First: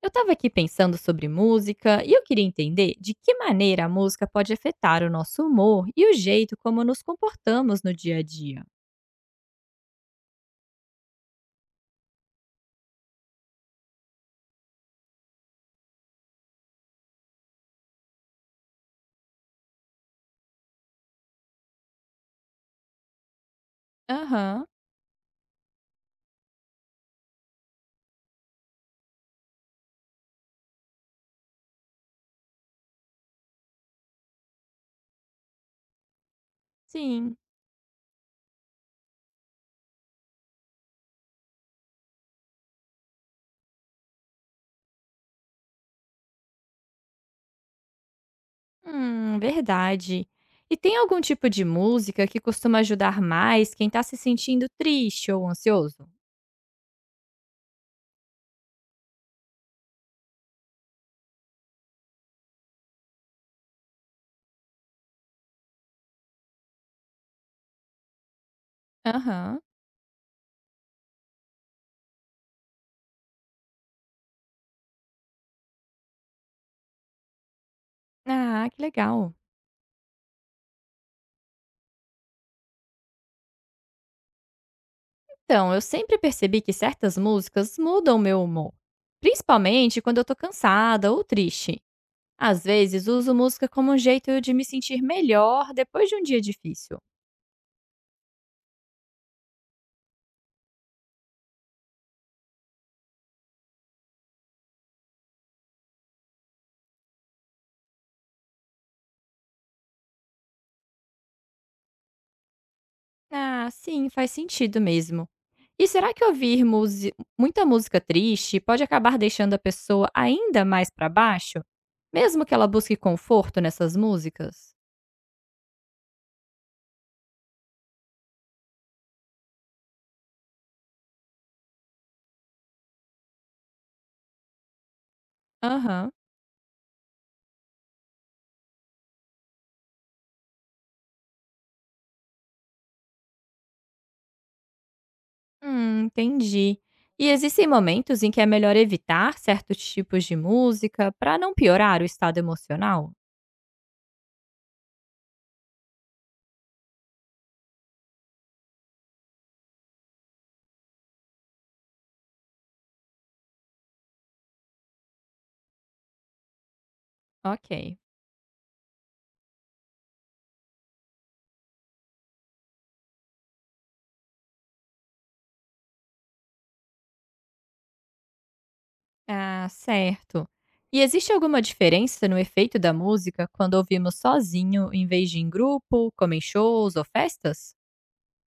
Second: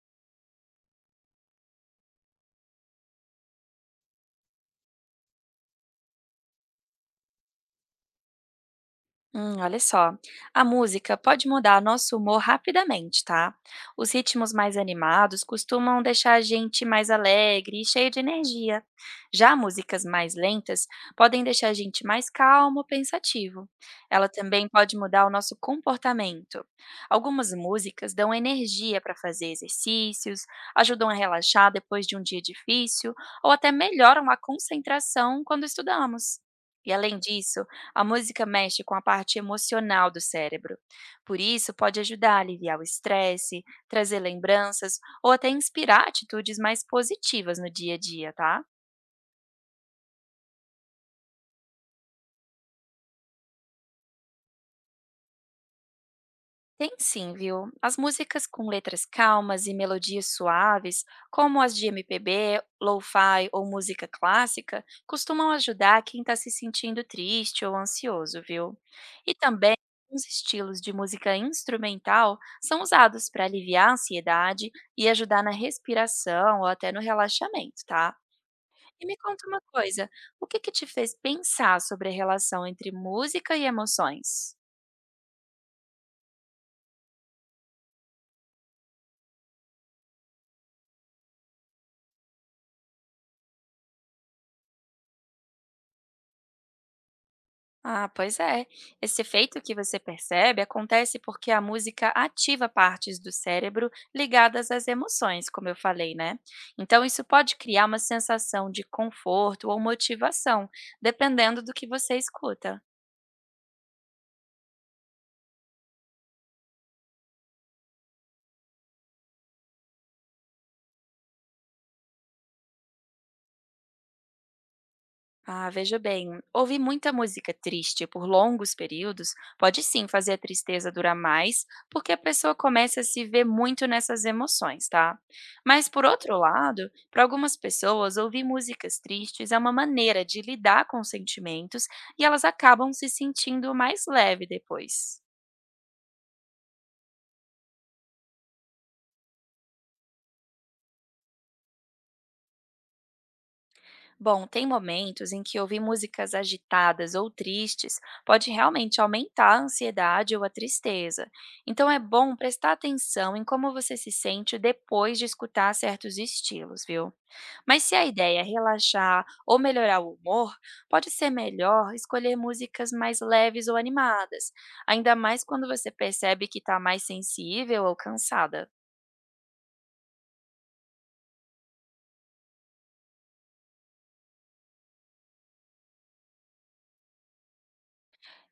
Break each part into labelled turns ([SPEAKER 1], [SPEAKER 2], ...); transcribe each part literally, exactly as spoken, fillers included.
[SPEAKER 1] Eu estava aqui pensando sobre música e eu queria entender de que maneira a música pode afetar o nosso humor e o jeito como nos comportamos no dia a dia.
[SPEAKER 2] Hum, olha só, a música pode mudar nosso humor rapidamente, tá? Os ritmos mais animados costumam deixar a gente mais alegre e cheio de energia. Já músicas mais lentas podem deixar a gente mais calmo pensativo. Ela
[SPEAKER 1] Aham,
[SPEAKER 2] também pode mudar o nosso comportamento. Algumas músicas dão energia para fazer exercícios, ajudam a relaxar depois de um dia difícil ou até melhoram a concentração quando estudamos. E além
[SPEAKER 1] sim.
[SPEAKER 2] disso, a música mexe com a parte emocional do cérebro. Por isso, pode ajudar a aliviar o estresse, trazer lembranças ou até inspirar atitudes mais positivas no dia a dia, tá?
[SPEAKER 1] Hum, verdade. E tem algum tipo de música que costuma ajudar mais quem está se sentindo triste ou ansioso?
[SPEAKER 2] Tem sim, viu? As músicas com letras calmas e melodias suaves, como as de M P B, lo-fi ou música clássica, costumam ajudar quem está se sentindo triste ou ansioso, viu? E
[SPEAKER 1] Aham.
[SPEAKER 2] também os estilos de música instrumental são usados para aliviar a ansiedade e ajudar na respiração ou até no relaxamento, tá?
[SPEAKER 1] Ah, que
[SPEAKER 2] E me
[SPEAKER 1] legal.
[SPEAKER 2] conta uma coisa, o que que te fez pensar sobre a relação entre música e emoções?
[SPEAKER 1] Então, eu sempre percebi que certas músicas mudam meu humor, principalmente quando eu tô cansada ou triste. Às vezes, uso música como um jeito de me sentir melhor depois de um dia difícil.
[SPEAKER 2] Ah, pois é. Esse efeito que você percebe acontece porque a música ativa partes do cérebro ligadas às emoções, como eu falei, né? Então, isso pode criar uma sensação de conforto ou motivação, dependendo do que você escuta.
[SPEAKER 1] Ah, sim, faz sentido mesmo. E será que ouvir musi- muita música triste pode acabar deixando a pessoa ainda mais para baixo, mesmo que ela busque conforto nessas músicas?
[SPEAKER 2] Ah, veja bem, ouvir muita música triste por longos períodos pode sim fazer a tristeza durar mais, porque a pessoa começa a se ver muito nessas emoções, tá? Mas por
[SPEAKER 1] Aham.
[SPEAKER 2] outro lado, para algumas pessoas, ouvir músicas tristes é uma maneira de lidar com os sentimentos e elas acabam se sentindo mais leve depois.
[SPEAKER 1] Hum, entendi. E existem momentos em que é melhor evitar certos tipos de música para não piorar o estado emocional?
[SPEAKER 2] Bom, tem momentos em que ouvir músicas agitadas ou tristes pode realmente aumentar a ansiedade ou a tristeza. Então é bom prestar atenção em como você se sente depois de escutar certos estilos, viu? Mas se
[SPEAKER 1] Ok.
[SPEAKER 2] a ideia é relaxar ou melhorar o humor, pode ser melhor escolher músicas mais leves ou animadas, ainda mais quando você percebe que está mais sensível ou cansada.
[SPEAKER 1] Ah, certo. E existe alguma diferença no efeito da música quando ouvimos sozinho em vez de em grupo, como em shows ou festas?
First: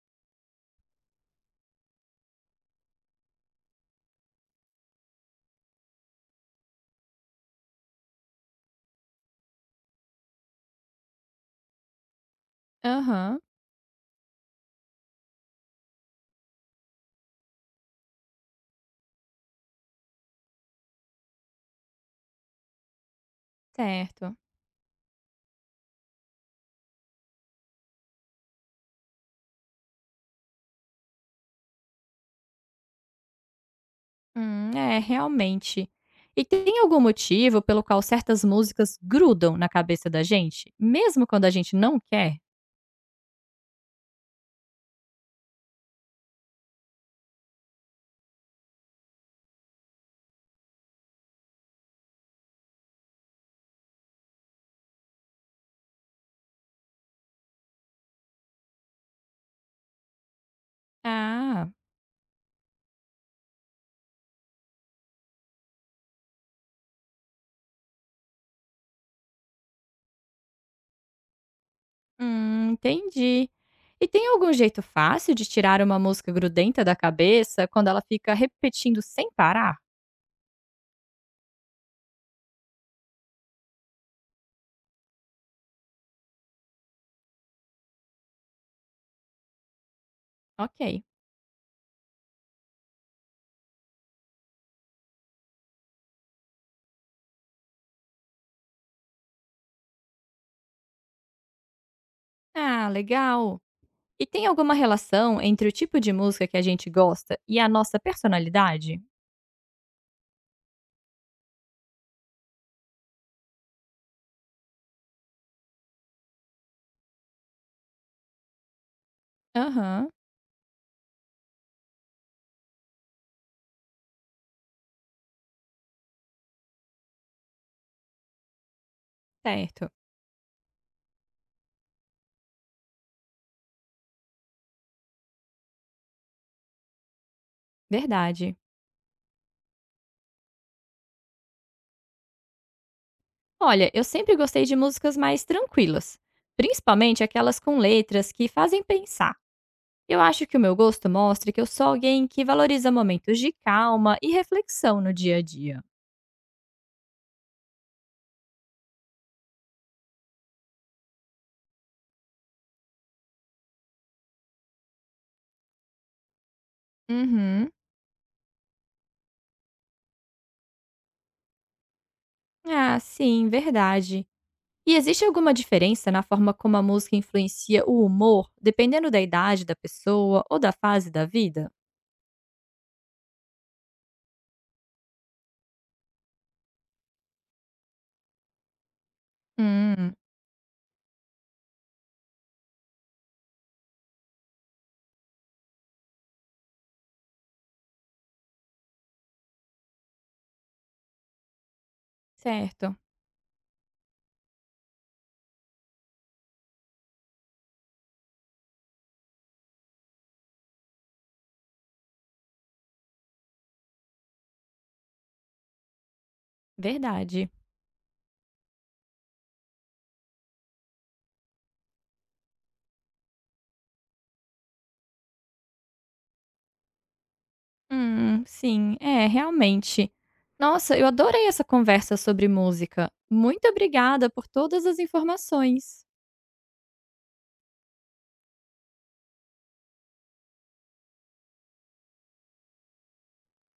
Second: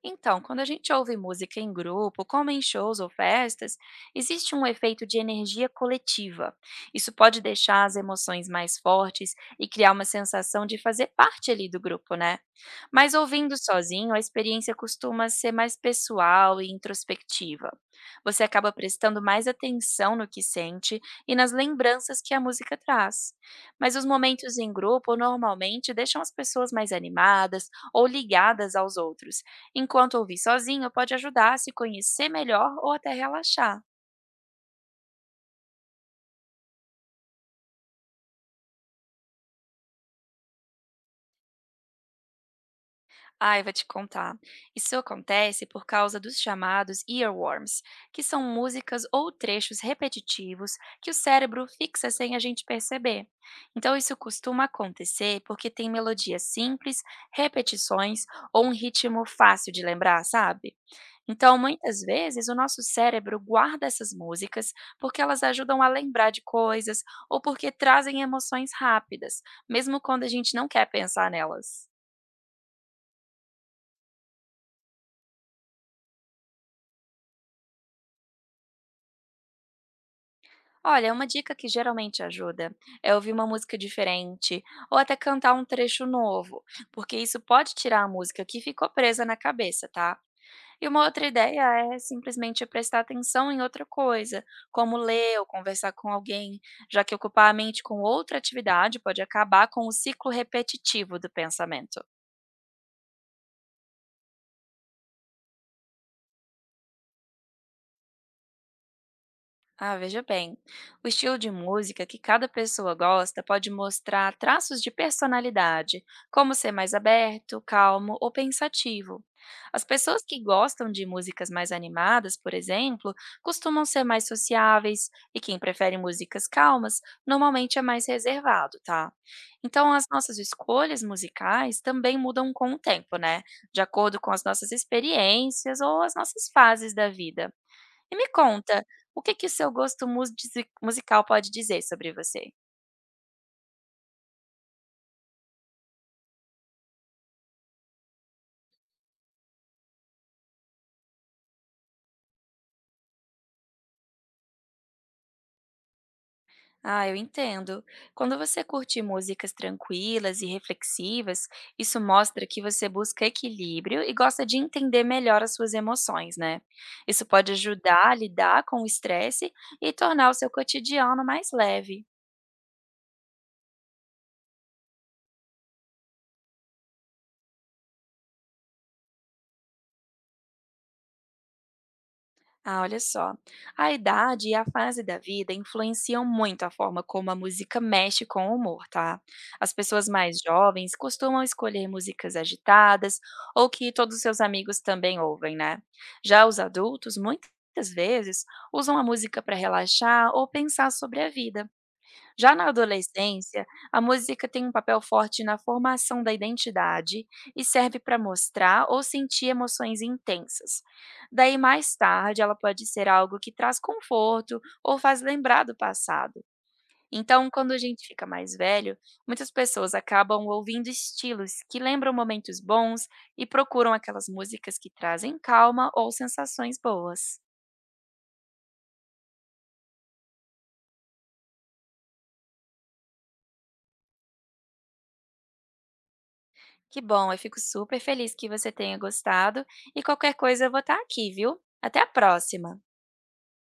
[SPEAKER 2] Então, quando a gente ouve música em grupo, como em shows ou festas, existe um efeito de energia coletiva. Isso pode deixar as emoções mais fortes e criar uma sensação de fazer parte ali do grupo, né? Mas
[SPEAKER 1] Aham,
[SPEAKER 2] ouvindo sozinho, a experiência costuma ser mais pessoal e introspectiva. Você acaba prestando mais atenção no que sente e nas lembranças que a música traz. Mas os
[SPEAKER 1] certo.
[SPEAKER 2] momentos em grupo normalmente deixam as pessoas mais animadas ou ligadas aos outros. Enquanto ouvir sozinho pode ajudar a se conhecer melhor ou até relaxar.
[SPEAKER 1] Hum, é, realmente. E tem algum motivo pelo qual certas músicas grudam na cabeça da gente, mesmo quando a gente não quer?
[SPEAKER 2] Ai, vou te contar. Isso acontece por causa dos chamados earworms, que são músicas ou trechos repetitivos que o cérebro fixa sem a gente perceber. Então, isso costuma acontecer porque tem melodias simples, repetições ou um ritmo fácil de lembrar, sabe? Então,
[SPEAKER 1] Ah,
[SPEAKER 2] muitas vezes, o nosso cérebro guarda essas músicas porque elas ajudam a lembrar de coisas ou porque trazem emoções rápidas, mesmo quando a gente não quer pensar nelas.
[SPEAKER 1] hum, entendi. E tem algum jeito fácil de tirar uma música grudenta da cabeça quando ela fica repetindo sem parar?
[SPEAKER 2] Olha, é uma dica que geralmente ajuda é ouvir uma música diferente ou até cantar um trecho novo, porque isso pode tirar a música que ficou presa na cabeça, tá? E
[SPEAKER 1] Ok.
[SPEAKER 2] uma outra ideia é simplesmente prestar atenção em outra coisa, como ler ou conversar com alguém, já que ocupar a mente com outra atividade pode acabar com o ciclo repetitivo do pensamento.
[SPEAKER 1] Ah, legal. E tem alguma relação entre o tipo de música que a gente gosta e a nossa personalidade?
[SPEAKER 2] Ah, veja bem. O estilo de música que cada pessoa gosta pode mostrar traços de personalidade, como ser mais aberto, calmo ou pensativo. As
[SPEAKER 1] Aham,
[SPEAKER 2] pessoas que gostam de músicas mais animadas, por exemplo, costumam ser mais sociáveis, e quem prefere músicas calmas normalmente é mais reservado, tá?
[SPEAKER 1] certo.
[SPEAKER 2] Então, as nossas escolhas musicais também mudam com o tempo, né? De acordo com as nossas experiências ou as nossas fases da vida. E me
[SPEAKER 1] Verdade.
[SPEAKER 2] conta, o que que o seu gosto musici musical pode dizer sobre você?
[SPEAKER 1] Olha, eu sempre gostei de músicas mais tranquilas, principalmente aquelas com letras que fazem pensar. Eu acho que o meu gosto mostra que eu sou alguém que valoriza momentos de calma e reflexão no dia a dia.
[SPEAKER 2] Ah, eu entendo. Quando você curte músicas tranquilas e reflexivas, isso mostra que você busca equilíbrio e gosta de entender melhor as suas emoções, né? Isso pode
[SPEAKER 1] Uhum.
[SPEAKER 2] ajudar a lidar com o estresse e tornar o seu cotidiano mais leve.
[SPEAKER 1] Ah, sim, verdade. E existe alguma diferença na forma como a música influencia o humor, dependendo da idade da pessoa ou da fase da vida?
[SPEAKER 2] Ah, olha só. A idade e a fase da vida influenciam muito a forma como a música mexe com o humor, tá? As pessoas
[SPEAKER 1] Hum.
[SPEAKER 2] mais jovens costumam escolher músicas agitadas ou que todos os seus amigos também ouvem, né? Já os adultos, muitas vezes, usam a música para relaxar ou pensar sobre a vida. Já na
[SPEAKER 1] Certo,
[SPEAKER 2] adolescência, a música tem um papel forte na formação da identidade e serve para mostrar ou sentir emoções intensas. Daí, mais tarde, ela pode ser algo que traz conforto ou faz lembrar do passado.
[SPEAKER 1] verdade.
[SPEAKER 2] Então, quando a gente fica mais velho, muitas pessoas acabam ouvindo estilos que lembram momentos bons e procuram aquelas músicas que trazem calma ou sensações boas.
[SPEAKER 1] Hum, sim, é, realmente. Nossa, eu adorei essa conversa sobre música. Muito obrigada por todas as informações.
[SPEAKER 2] Que bom, eu fico super feliz que você tenha gostado e qualquer coisa eu vou estar aqui, viu? Até a próxima!